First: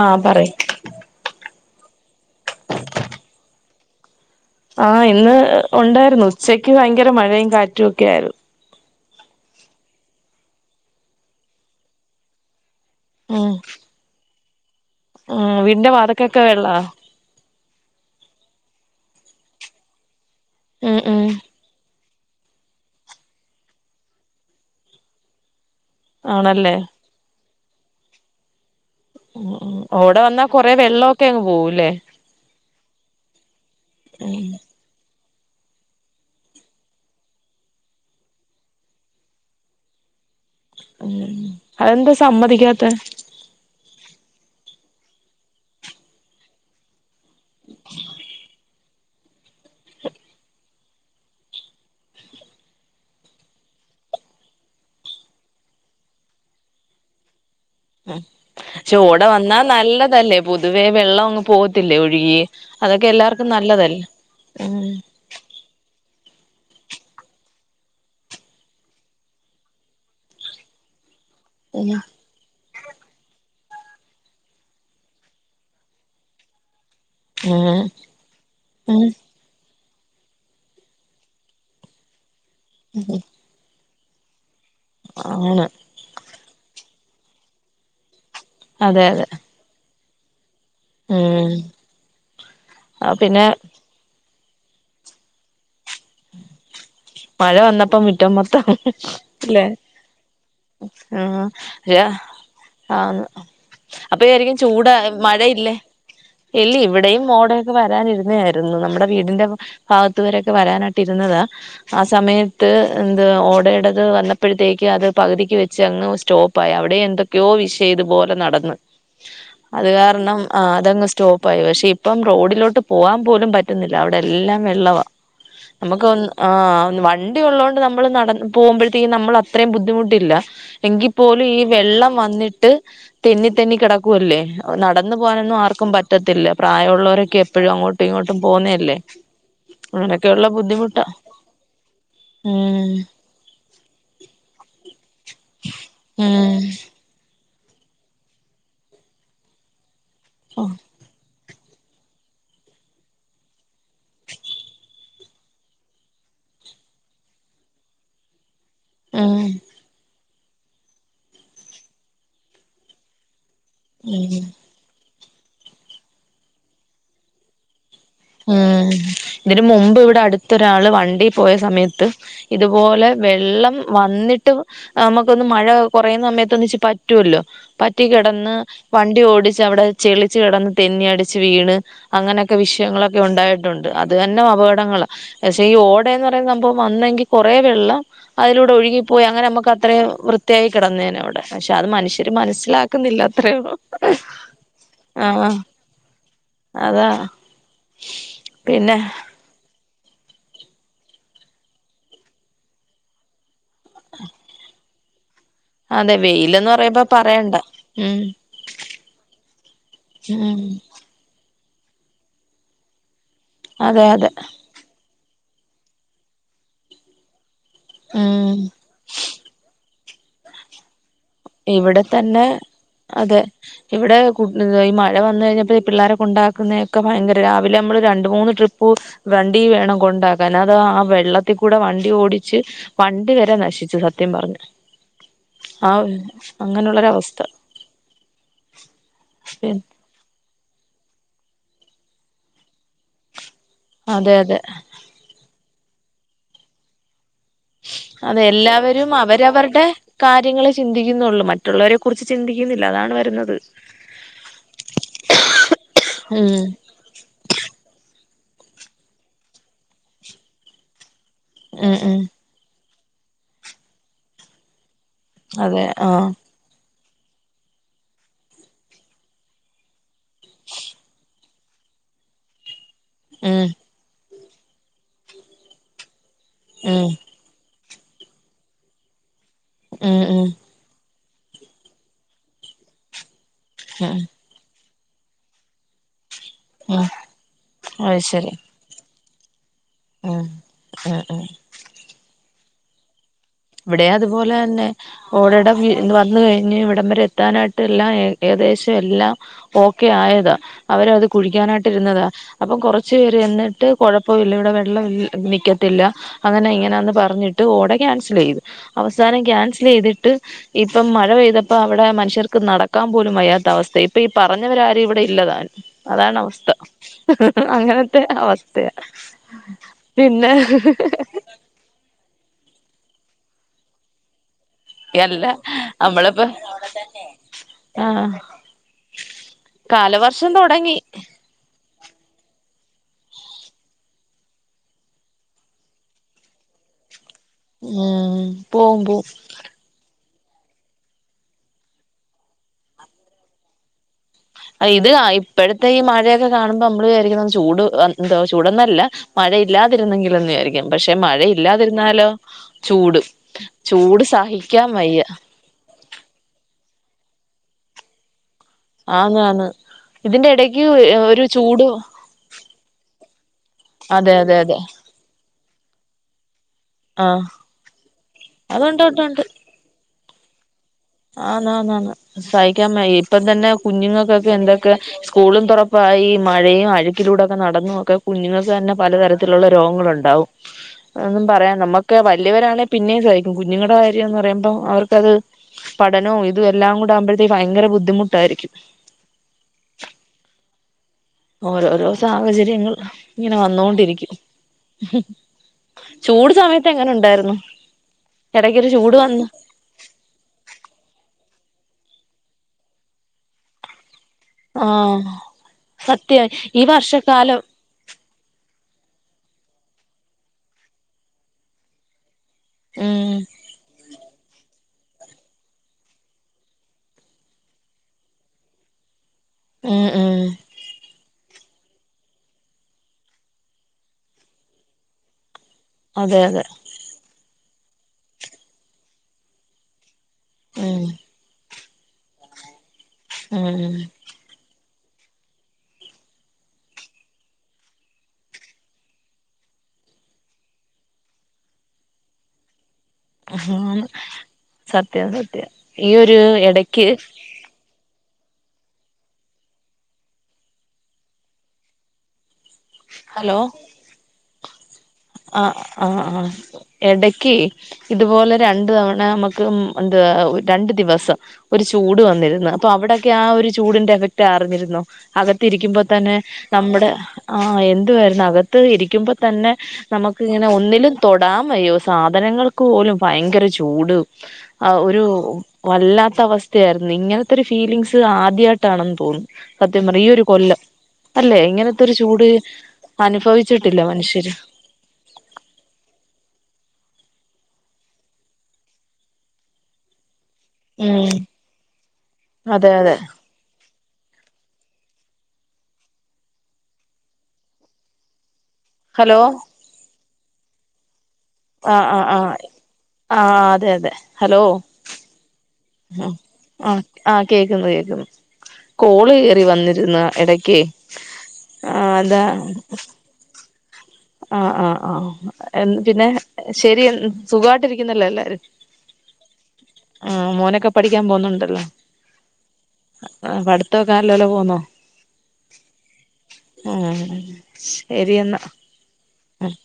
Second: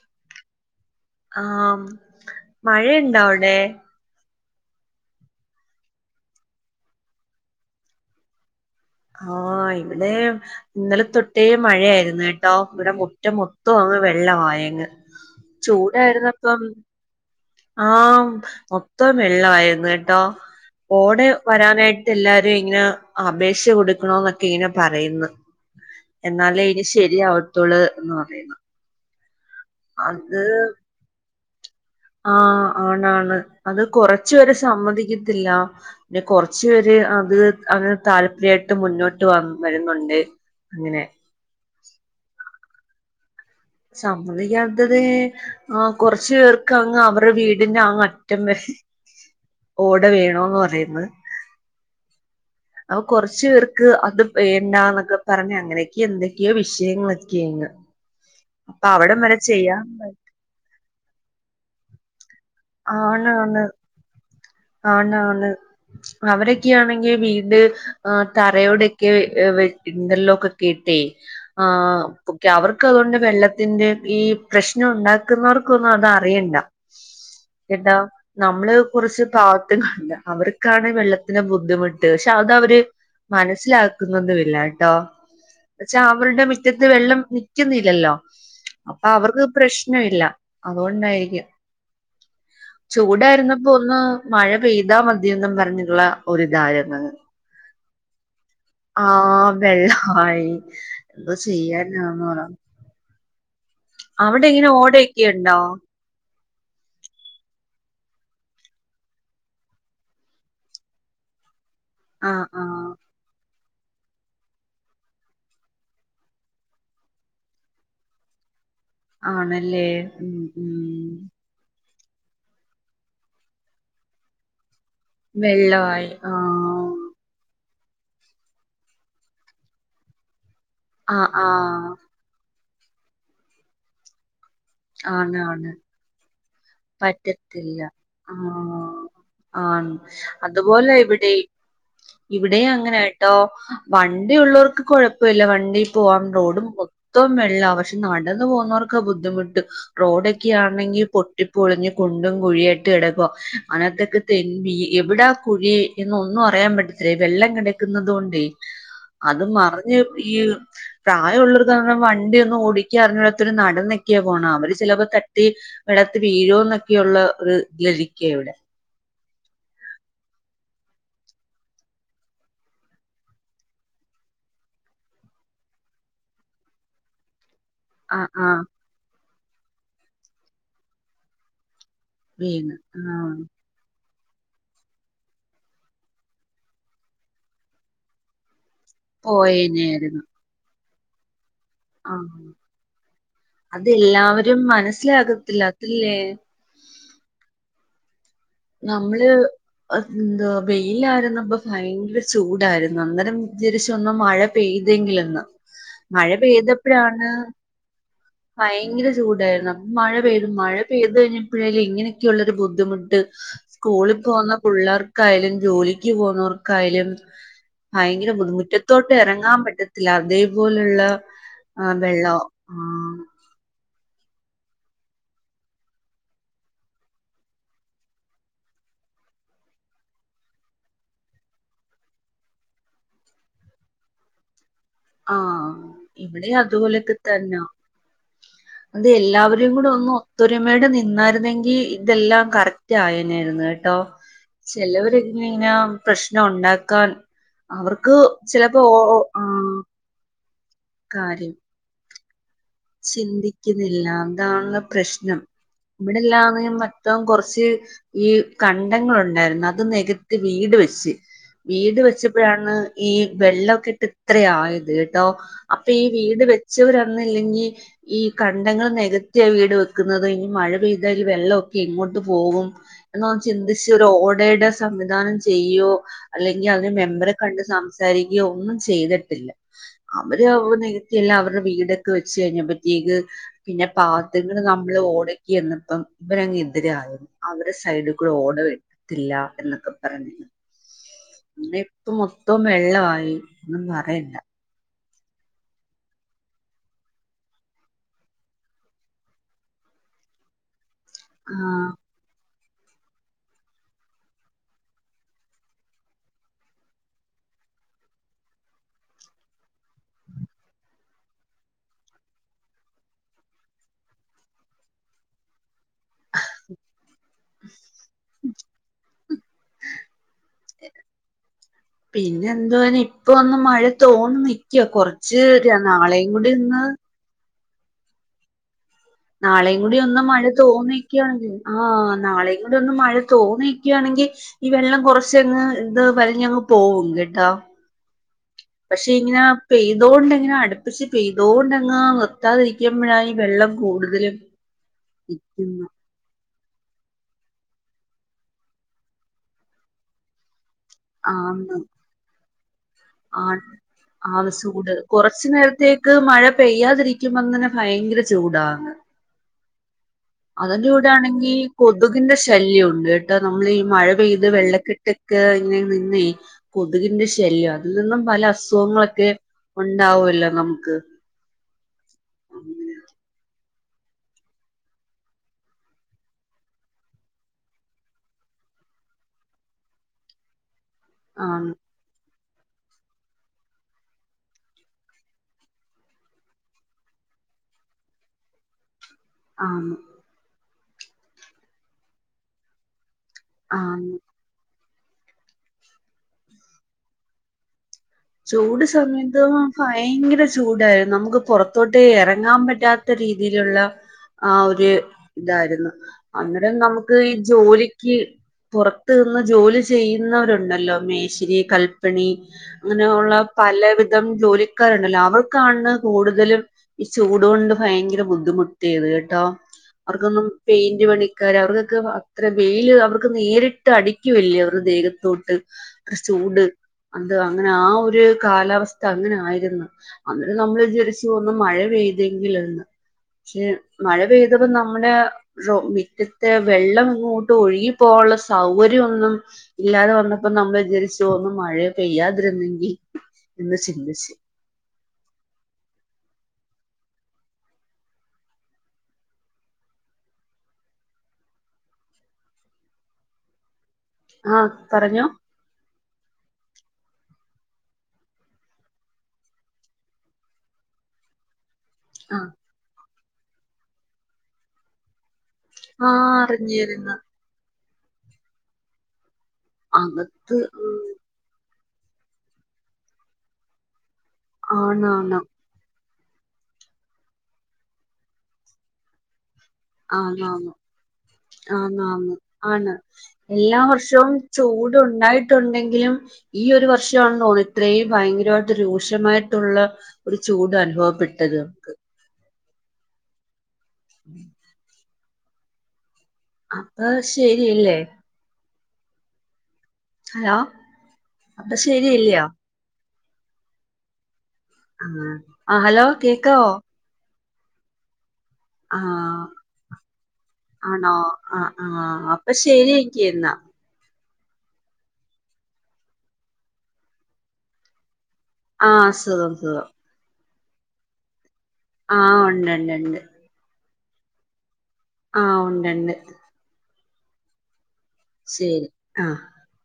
ആഹ് പറയ് ആഹ് മഴയുണ്ടോ അവിടെ ആഹ് ഇന്ന് ഉണ്ടായിരുന്നു ഉച്ചക്ക് ഭയങ്കര മഴയും കാറ്റും ഒക്കെ ആയിരുന്നു ആഹ് ഇവിടെ ഇന്നലെ തൊട്ടേ മഴയായിരുന്നു കേട്ടോ ഇവിടെ മു റ്റം ഉം മൊത്തം അങ്ങ് വെള്ളമായങ്ങ് ഉം വീടിന്റെ വാതക്കൊക്കെ ചൂടായിരുന്നപ്പം വെള്ളാ ആഹ് മൊത്തം വെള്ളമായിരുന്നു കേട്ടോ ഉം ഉം ഓടെ വരാനായിട്ട് എല്ലാരും ഇങ്ങനെ അപേക്ഷ കൊടുക്കണോന്നൊക്കെ ഇങ്ങനെ പറയുന്നു എന്നാലേ ആണല്ലേ ഇനി ശരിയാവത്തോള്ള് എന്ന് പറയുന്നു ഉം ഉം ഓട അത് വന്നാ കൊറെ വെള്ളോമൊക്കെ അങ്ങ് പോവൂല്ലേ ആഹ് ആണ് ആണ് അത് കൊറച്ചു ഉം പേര് സമ്മതിക്കത്തില്ല പിന്നെ കൊറച്ചു പേര് അത് അങ്ങനെ താല്പര്യായിട്ട് മുന്നോട്ട് വ വരുന്നുണ്ട് അങ്ങനെ ഉം അതെന്താ സമ്മതിക്കാത്തേ സമ്മതിക്കാത്തത് ആ കുറച്ചു പേർക്ക് അങ്ങ് അവർ അവടെ വീടിന്റെ ആ അറ്റം വരെ ഓട വേണോന്ന് പറയുന്നത് അപ്പൊ കൊറച്ച പേർക്ക് അത് വേണ്ടന്നൊക്കെ പറഞ്ഞ അങ്ങനെയൊക്കെയ എന്തൊക്കെയോ വിഷയങ്ങളൊക്കെയങ്ങ് ഉം അപ്പൊ പക്ഷെ അവിടം ഓടെ വരെ വന്നാ ചെയ്യാം നല്ലതല്ലേ പൊതുവേ വെള്ളം ഒങ്ങ് പോകത്തില്ലേ ഒഴുകി അതൊക്കെ ആണ് എല്ലാവർക്കും ആണ് നല്ലതല്ല ഉം ആണ് അവരൊക്കെയാണെങ്കിൽ വീട് തറയോടൊക്കെ ഇന്റർലോക്ക് കീട്ടെ ഉം ആഹ് ക്കെ അവർക്ക് അതുകൊണ്ട് വെള്ളത്തിന്റെ ഈ പ്രശ്നം ഉണ്ടാക്കുന്നവർക്കൊന്നും അത് അറിയണ്ട ഉം എന്താ നമ്മള് ഉം കുറച്ച് പാ അവർക്കാണ് വെള്ളത്തിന്റെ ബുദ്ധിമുട്ട് പക്ഷെ അത അവര് മനസ്സിലാക്ക ക്കുന്നൊന്നുമില്ല കേട്ടോ അങ്ങനെ പക്ഷെ അവരുടെ മുറ്റത്ത് വെള്ളം നിക്കുന്നില്ലല്ലോ അതെ അപ്പൊ അതെ അവർക്ക് പ്രശ്നമില്ല അതുകൊണ്ടായിരിക്കും ഉം ആ പിന്നെ ചൂടായിരുന്നപ്പോ ഒന്ന് മഴ പെയ്താ മതിയെന്നും പറഞ്ഞിട്ടുള്ള ഒരിതായിരുന്നു മഴ വന്നപ്പം മിറ്റോ മൊത്തം [inaudible] ആഹ് ല്ലെ വെള്ളായി എന്തോ ആഹ് ചെയ്യാനാന്ന് പറ ആന്ന് അപ്പൊ അവിടെ വിചാരിക്കും ഇങ്ങനെ ചൂടാ ഓടയൊക്കെ ഉണ്ടോ മഴയില്ലേ ഇല്ല ഇവിടെയും ഓടൊയൊക്കെ വരാനിരുന്ന ആയിരുന്നു നമ്മുടെ വീടിന്റെ ഭാഗത്ത് വരൊ യൊക്കെ വരാനായിട്ട് ഇരുന്നതാ ആ ആഹ് സമയത്ത് ആഹ് എന്ത് ഓടയിടത് വന്നപ്പോഴത്തേക്ക് അത് പകുതിക്ക് വച്ച് അങ്ങ് സ്റ്റോപ്പായി അവിടെയും എന്തൊക്കെ യോ വിഷയം ഇതുപോലെ നടന്ന് ആണല്ലേ ഉം ഉം പോയി പക്ഷെ ഇപ്പം റോഡിലോട്ട് പോവാൻ പോലും പറ്റുന്നില്ല അവിടെ എല്ലാം വെള്ളവാ നമുക്ക് അതൊന്ന് ആഹ് ഒന്ന് വണ്ടി ഉള്ളതോണ്ട് നമ്മള് നട പോകുമ്പഴത്തേക്കും നമ്മൾ അത്രേം ബുദ്ധിമുട്ടില്ല ആഹ് എങ്കിപ്പോലും ഈ ആഹ് വെള്ളം വന്നിട്ട് തെന്നി തെന്നി കെട ക്കു അല്ലേ അപ്പൊ നടന്നു ആണ് പോകാനൊന്നും ആണ് ആർക്കും പറ്റ് റ്റത്തില്ല പ്രായുള്ളോരൊക്കെ എപ്പഴും പറ്റത്തില്ല അങ്ങോട്ടും ഇങ്ങോട്ടും പോന്നല്ലേ ആഹ് ആണ് അങ്ങനെയെക്കുള്ള ബുദ്ധിമുട്ട ഇവടേം അങ്ങനെട്ടോ വണ്ടി ഉള്ളവർക്ക് കൊഴപ്പല്ല വണ്ടി പോവാം റോഡും മൊ ഉം ത്തം വെള്ള പക്ഷെ നടന്ന് പോകുന്നവർക്കാ ബുദ്ധിമുട്ട് റോഡൊക്കെയാണെങ്കി പൊ ട്ടിപ്പൊളിഞ് കുണ്ടും കുഴിയായിട്ട് കെടക്ക്വ അനാത്തേക്ക് തെൻ വീ എവടാ കുഴി ഇന്ന് ഒന്നും അറിയാൻ പറ്റത്തില്ല വെള്ളം കെടക്കുന്നതോണ്ടേ അത് ഉം മറിഞ്ഞ് ഈ പ്രായുള്ളവർക്ക് പർഞ്ഞ വണ്ടിഒന്നും ഓടിക്കാ അറിഞ്ഞൂടാത്തോര് നടന്നൊക്യാ ഉം പോണ് അവര് ചിലപ്പോ തട്ടി വെള്ളത്ത് വീഴോന്നൊക്കെയുള്ള ഒരുതിലിരിക്ക ഇവടെ ഉം ഇതിന് മുമ്പ് ഇവടെ അടുത്തൊരാള് വണ്ടി പോയ സമയത്ത് ഇതുപോലെ വെള്ളം വന്നിട്ട് നമ്മുക്കൊന്ന് മഴ കൊറയുന്ന സമയത്ത് ഒന്നിച്ച് പറ്റുല്ലോ പറ്റി ആഹ് കെടന്ന് ആഹ് വണ്ടി ഓടിച്ച് അവടെ ചെളിച്ച് കെടന്ന് തെന്നി അടിച്ച് വീണ് അങ്ങനെയൊക്കെ വീണ് വിഷയങ്ങളൊക്കെ ആഹ് ഉണ്ടായിട്ടുണ്ട് അത് തന്നെ അപകടങ്ങള പക്ഷെ ഈ ഓടെന്ന് പറയുന്ന സംഭവം വന്നെങ്കി കൊറെ വെള്ളം അതിലൂടെ ഒഴുകി പോയി അങ്ങനമ്മക്ക് അത്രേം പോയേനെയായിരുന്നു വൃത്തിയായി കിടന്നേനവടെ പക്ഷെ അത് മനുഷ്യര് ആഹ് മനസ്സിലാക്കുന്നില്ല അത്രേള്ളു അതെല്ലാവരും ആഹ് മനസ്സിലാകത്തില്ല അതില്ലേ അതാ പിന്നെ നമ്മള് എന്ത വെയിലായിരുന്നപ്പ ഭയങ്കര ചൂടായിര്ന്നു അന്നേരം വിചാരിച്ചൊന്ന് മഴ പെയ്തെങ്കിലെന്ന് അതെ മഴ വെയിലെന്ന് പറയുമ്പ പെയ്തപ്പഴാണ് പറയണ്ട ഉം ഭയങ്കര ചൂടായിരുന്നു അപ്പൊ മഴ പെയ്തു ഉം മഴ പെയ്ത് കഴിഞ്ഞപ്പഴേക്കും ഇങ്ങനെയക്കെയുള്ളൊരു ബുദ്ധിമുട്ട് അതെ സ്കൂളി അതെ പോന്ന പുള്ളാർക്കായാലും ജോലിക്ക് പോന്നവർക്കായാലും ഭയങ്കര ഉം ബുദ്ധിമുട്ട് ത്തോട്ട് എറങ്ങാൻ പറ്റത്തില്ല അതേപോലുള്ള ആഹ് ഇവടെ വെള്ളോ തന്നെ ആഹ് അതെ ഇവടെ കു ഈ മഴ വന്ന കഴിഞ്ഞപ്പോ ഈ പിള്ളാരെ കൊണ്ടാക്കുന്നതിനൊക്കെ ഭയങ്കര രാവിലെ നമ്മള് രണ്ട് മൂന്ന് ട്രിപ്പ് വണ്ടി വേണം കൊണ്ടാക്കാൻ അതാ വെള്ളത്തി കൂടെ വണ്ടി ഓടിച്ച് വണ്ടി വെരെ നശിച്ചു സത്യം പർഞ്ഞ ആ ഒരു വടെ അതുപോലെക്കെ തെന്ന അത് എല്ലാവര്ടേം കൂടെ ഒന്ന് ഒത്തൊരുമയോടെ നിന്നായിരുന്നെങ്കി ഇതെല്ലാം കറക്റ്റായേനേര്ന്നു കേട്ടോ അതെ അതെ ചെലോര് ന്ന്ങ്ങന പ്രശ്നൊണ്ടാക്കാൻ അതെ എല്ലാവരും ആ അവരവരുടെ കാര്യങ്ങളെ ചിന്തിക്കുന്നുള്ളൂ കാര്യം മറ്റുള്ളവരെ കുറിച്ച് ചിന്തിക്കുന്നില്ല അതാ ചിന്തിക്കുന്നില്ല അതാണ് പ്രശ്നം ഉം ഇവിടെല്ലാവരും വ റ്റവും കൊർച്ച് ഈ കണ്ടങ്ങളൊണ്ടായിരുന്നു അത് നെകത്തി വീട് വെച്ച് ഉം വീട് ഉം വെച്ചപ്പഴാണ് ഈ വെള്ളകെട്ട് ഇത്ര ആയത് ട്ടോ അതെ അപ്പൊ ഈ ആഹ് വീട് വെച്ചവരന്നില്ലെങ്കി ഈ കണ്ടങ്ങൾ നെകത്യ വീട് വെക്കുന്നത് ഇനി മഴ പെയ്താല് വെള്ളോക്കെ എങ്ങോട്ട് പോവും എന്നൊന്ന് ഉം ചിന്തിച്ചൊരു ഓടേടെ സംവിധാനം ചെയ്യോ അല്ലെങ്കി അതിന് ഉം മെമ്പറെ കണ്ട് സംസാരിക്കുകയോ ഒന്നും ചെയ്തിട്ടില്ല ഉം അവര് ഉം നികത്തിയെല്ലാം അവരുടെ വീടൊക്കെ വെച്ച് കഴഞ്ഞപ്പത്തേക്ക് പിന്നെ ഉം പാവത്തികള് നമ്മള് ഓടക്കിന്നപ്പം ഇവനങ്ങ ഉം [unintelligible] അവരെ സൈഡിൽ അത് കൂടെ ശരി ഓട വെരത്തില എന്നൊക്കെ ഉം [unintelligible] ഉം ഉം ഇതേ ഇപ്പമൊത്തം വെള്ളമായി ഒന്നും ഇവിടെ പറയണ്ട അതുപോലെ തന്നെ ഓടേടെ വി ത് വന്ന് കഴിഞ്ഞ് ഇവിടം വരെ എത്താനായിട്ട് എല്ലാംഏ ഏകദേശം എല്ലാം ഓക്കെ ആയതാ അവരത് ആഹ് കുഴിക്കാനായിട്ടിരുന്നതാ അപ്പം കുറച്ചു പേര് എന്നിട്ട് കുഴപ്പമില്ല ഇവിടെ വെള്ളം നൽക്കത്തില്ല അങ്ങനെ ഇങ്ങനെന്ന് പറഞ്ഞിട്ട് ഓടെ ക്യാൻസൽ ചെയ്തു അവസാനം ക്യാൻസൽ ചെയ്തിട്ട് ഇപ്പം മഴ പെയ്തപ്പോ അവിടെ മനുഷ്യർക്ക് നടക്കാൻ പോലും വയ്യാത്ത അവസ്ഥ ഇപ്പൊ ഈ പറഞ്ഞവരാരും ഇവിടെ ഇല്ലതാനും അതാണ് അവസ്ഥ അങ്ങനത്തെ അവസ്ഥയ പിന്നെ പിന്നെ എന്തുവന്ന ഇപ്പൊ ഒന്ന് മഴ തോന്ന് നിക്കുവാ കൊറച്ച് അല്ല നാളെയും നമ്മളിപ്പോ കൂടി ഒന്ന് ആഹ് നാളെയും കൂടി ഒന്ന് മഴ കാലവർഷം തോന്നി തൊടങ്ങി ണെങ്കി ആഹ് നാളെയും കൂടെ ഒന്ന് മഴ തോന്നയിക്കുകയാണെങ്കിൽ ഈ വെള്ളം കുറച്ചങ്ങ് ഇത് വലിഞ്ഞങ്ങ് പോവും കെട്ടാ ഉം പോവും പക്ഷെ പോവും ഇങ്ങനെ പെയ്ത് തോണ്ടെങ്ങനെ അടുപ്പിച്ച് പെയ്തോകൊണ്ടങ്ങ് നിർത്താതിരിക്കുമ്പഴ ഈ വെള്ളം കൂടുതലും ഇത് നിക്കുന്നു ഇപ്പോഴത്തെ ഈ മഴയൊക്കെ കാണുമ്പോ നമ്മ ആരിക്കും ചൂട് എന്തോ ചൂടന്നല്ല മഴയില്ലാതിരുന്നെങ്കിലെന്ന് വിചാരിക്കും പക്ഷെ മഴയില്ലാതിരുന്നാലോ ചൂട് ആഹ് ചൂട് ആവശ്യം സഹിക്കാൻ ചൂട് വയ്യ കുറച്ചു നേരത്തേക്ക് ക്ക് മഴ പെയ്യാതിരിക്കുമ്പോ തന്നെ ഭയങ്കര ചൂടാ ആന്ന് ആന്ന് ഇതിന്റെ എടക്ക് ഒരു അതിന്റെകൂടെയാണെങ്കിൽ ചൂട് കൊതുകിന്റെ ശല്യൂണ്ട് ഇണ്ട് ട്ടൊ നമ്മൾ ഈ മഴ അതെ പെയ്ത് അതെ അതെ വെള്ളക്കെട്ട് കെന്റിംങ്ങ്ന്നേയ് കൊതുകിൻ്റെ ആഹ് ശല്യാ അതിൽ നിന്നും പല അതുണ്ട് ഉണ്ട് അസുഖങ്ങളൊക്കെ ഉണ്ടാവൊല്ലോ നമുക്ക് ആന്ന് ആന്ന് ആന്ന് സഹിക്കാൻ വയ്യ ഇപ്പം തന്നെ കുഞ്ഞുങ്ങൾക്കൊക്കെ എന്തൊക്കെ സ്കൂളും തുറപ്പായി മഴയും അഴുക്കിലൂടെ ഒക്കെ നടന്നും ഒക്കെ കുഞ്ഞുങ്ങൾക്ക് തന്നെ പലതരത്തിലുള്ള രോഗങ്ങൾ ഉണ്ടാവും [inaudible] ഒന്നും ആന്ന് പറയാം നമ്മുക്ക് വലിയവരാണെ പിന്നെയും സഹിക്കും കുഞ്ഞുങ്ങളുടെ കാര്യംന്ന് പറയുമ്പോൾ അവർക്കത് പഠനവും ഇത് എല്ലാം കൂടെ ആവുമ്പോഴത്തേക്ക് ഭയങ്കര ബുദ്ധിമുട്ടായിരിക്കും ആഹ് ഓരോരോ സാഹചര്യങ്ങൾ ഇങ്ങനെ ആന്ന് വന്നോണ്ടിരിക്കും ഉം ചൂട് സമയത്ത് എങ്ങനെ ഉണ്ടായിരുന്നു ഇടക്കൊ ഒരു ചൂട് വന്നു ഭയങ്കര ചൂടായിരുന്നു നമുക്ക് പുറത്തോട്ട് ഇറങ്ങാൻ പറ്റാത്ത രീതിയിലുള്ള ആ ഒരു ആഹ് തായിരുന്നു സത്യം അന്നേരം നമുക്ക് ഈ വർഷക്കാലം ജോലി ക്കി പുറത്ത് നിന്ന് ജോലി ചെയ്യുന്നവരുണ്ടല്ലോ മേശിരി കൽപ്പണി അങ്ങനെ ഉം ഉള്ള പലവിധം ജോലി ക്കാരുണ്ടല്ലോ അവർക്കാണ് കൂടുതലും ഈ ചൂട്കൊണ്ട് ഭയങ്കര ബുദ്ധിമുട്ടിയെത് കേട്ടോ ഉം ഉം അവർക്കൊന്നും പെയിന്റ് പണിക്കാർ അവർക്കൊക്കെ അത്ര വെയില് അവർക്ക് നേരിട്ട് അടിക്കുവല്ലേ അവരു ദേഹത്തോട്ട് അത്ര അതെ ചൂട് അതെ അന്ത് അങ്ങനെ ആ ഒരു കാലാവസ്ഥ അങ്ങനെ ആയിരുന്നു അന്നേരം നമ്മള് ഉം വിചരിച്ചു ഒന്ന് മഴ പെയ്തെങ്കിൽന്ന് പക്ഷെ ഉം മഴ പെയ്ത് ഇത് പ്പെ നമ്മെടെ സൊ മിറ്റത്തെ വെള്ളം അങ്ങോട്ട് ഒഴുകിപ്പോവാള്ള സൗകര്യമൊന്നും ഇല്ലാതെ വന്നപ്പോ നമ്മൾ വിചരിച്ചു ഒന്നും മഴയ പെയ്യാതിരുന്നെങ്കി സത്യം സത്യം ഈ ഒരു എടക്ക് ഹലോ ആഹ് പറഞ്ഞോ ആഹ് ആഹ് ആഹ് എടക്ക് ഇതുപോലെ രണ്ടു തവണ നമ്മുക്ക് ഉം എന്താ രണ്ടു ദിവസം ഒരു ചൂട് ആ വന്നിരുന്ന് അപ്പൊ അവിടൊക്കെ ആ ഒരു ചൂടിന്റെ എഫക്റ്റ് അറിഞ്ഞിരുന്നോ അകത്ത് ഇരിക്കുമ്പോ ആ തന്നെ നമ്മുടെ അറിഞ്ഞിരുന്നു ആഹ് എന്തുവായിരുന്നു അകത്ത് ഇരിക്കുമ്പോ തന്നെ നമ്മക്ക്‌ അകത്ത് ഇങ്ങനെ ഒന്ന്ലും തൊടാൻ വയ്യോ സാധനങ്ങൾക്ക് പോലും ഭയങ്കര ചൂട് ആ ഒരു ആണാണ് വല്ലാത്ത അവസ്ഥയായിരുന്നു ഇങ്ങനത്തെ ഒരു ഫീലിങ്സ് ആദ്യായ്ട്ടാണെന്ന് തോന്നുന്നു സത്യം പറ ഈ ഒരു ആണാണ് കൊല്ലം അല്ലെ ആന്ന് ഇങ്ങനത്തെ ഒരു ആന്ന് ചൂട് ആണ് എല്ലാ അനുഭവിച്ചിട്ടില്ല വർഷവും മനുഷ്യര് ചൂടുണ്ടായിരു ട്ടുണ്ടെങ്കിലും ഈ ഒരു വർഷവാണെന്ന് തോന്ന്ന്ന് ഇത്രയും ഭയങ്കരവായിട്ട് രൂക്ഷമായിട്ടുള്ള ഒരു ചൂട് ഉം അനുഭവപ്പെട്ടത് മക്ക് അതെ അതെ [unintelligible] അപ്പൊ ശരിയല്ലേ ഹലോ ഹലോ അപ്പൊ ആഹ് ആഹ് ശരിയല്ലയോ ആഹ് ആഹ് അതെ അതെ ഹലോ ആഹ് ആ ഹലോ ആഹ് കേക്കാവോ ആഹ് ആഹ് കേക്കുന്നു കേക്കുന്നു കോള് ആഹ് കേറി വന്നിരുന്നു എടയ്ക്കേ ആണോ ആഹ് ആ ആഹ് അതാ അപ്പൊ ശരി എങ്കി എന്നാ ആഹ് ആഹ് ആഹ് യെന്ത് പിന്നെ ശരി സുഖായിട്ടിരിക്കുന്നുല്ലോ എല്ലാരും ആഹ് സുഖം സുഖം ആഹ് മോനൊക്കെ പഠിക്കാൻ പോവ്ന്നുണ്ടല്ലോ ആഹ് ഒണ്ട്ണ്ട് ഒണ്ട് ആഹ് പടുത്തക്കെ നല്ലല പോവ്ന്നോ ആഹ് ഒണ്ടണ്ട് ആഹ് ശരി ആഹ് ആഹ്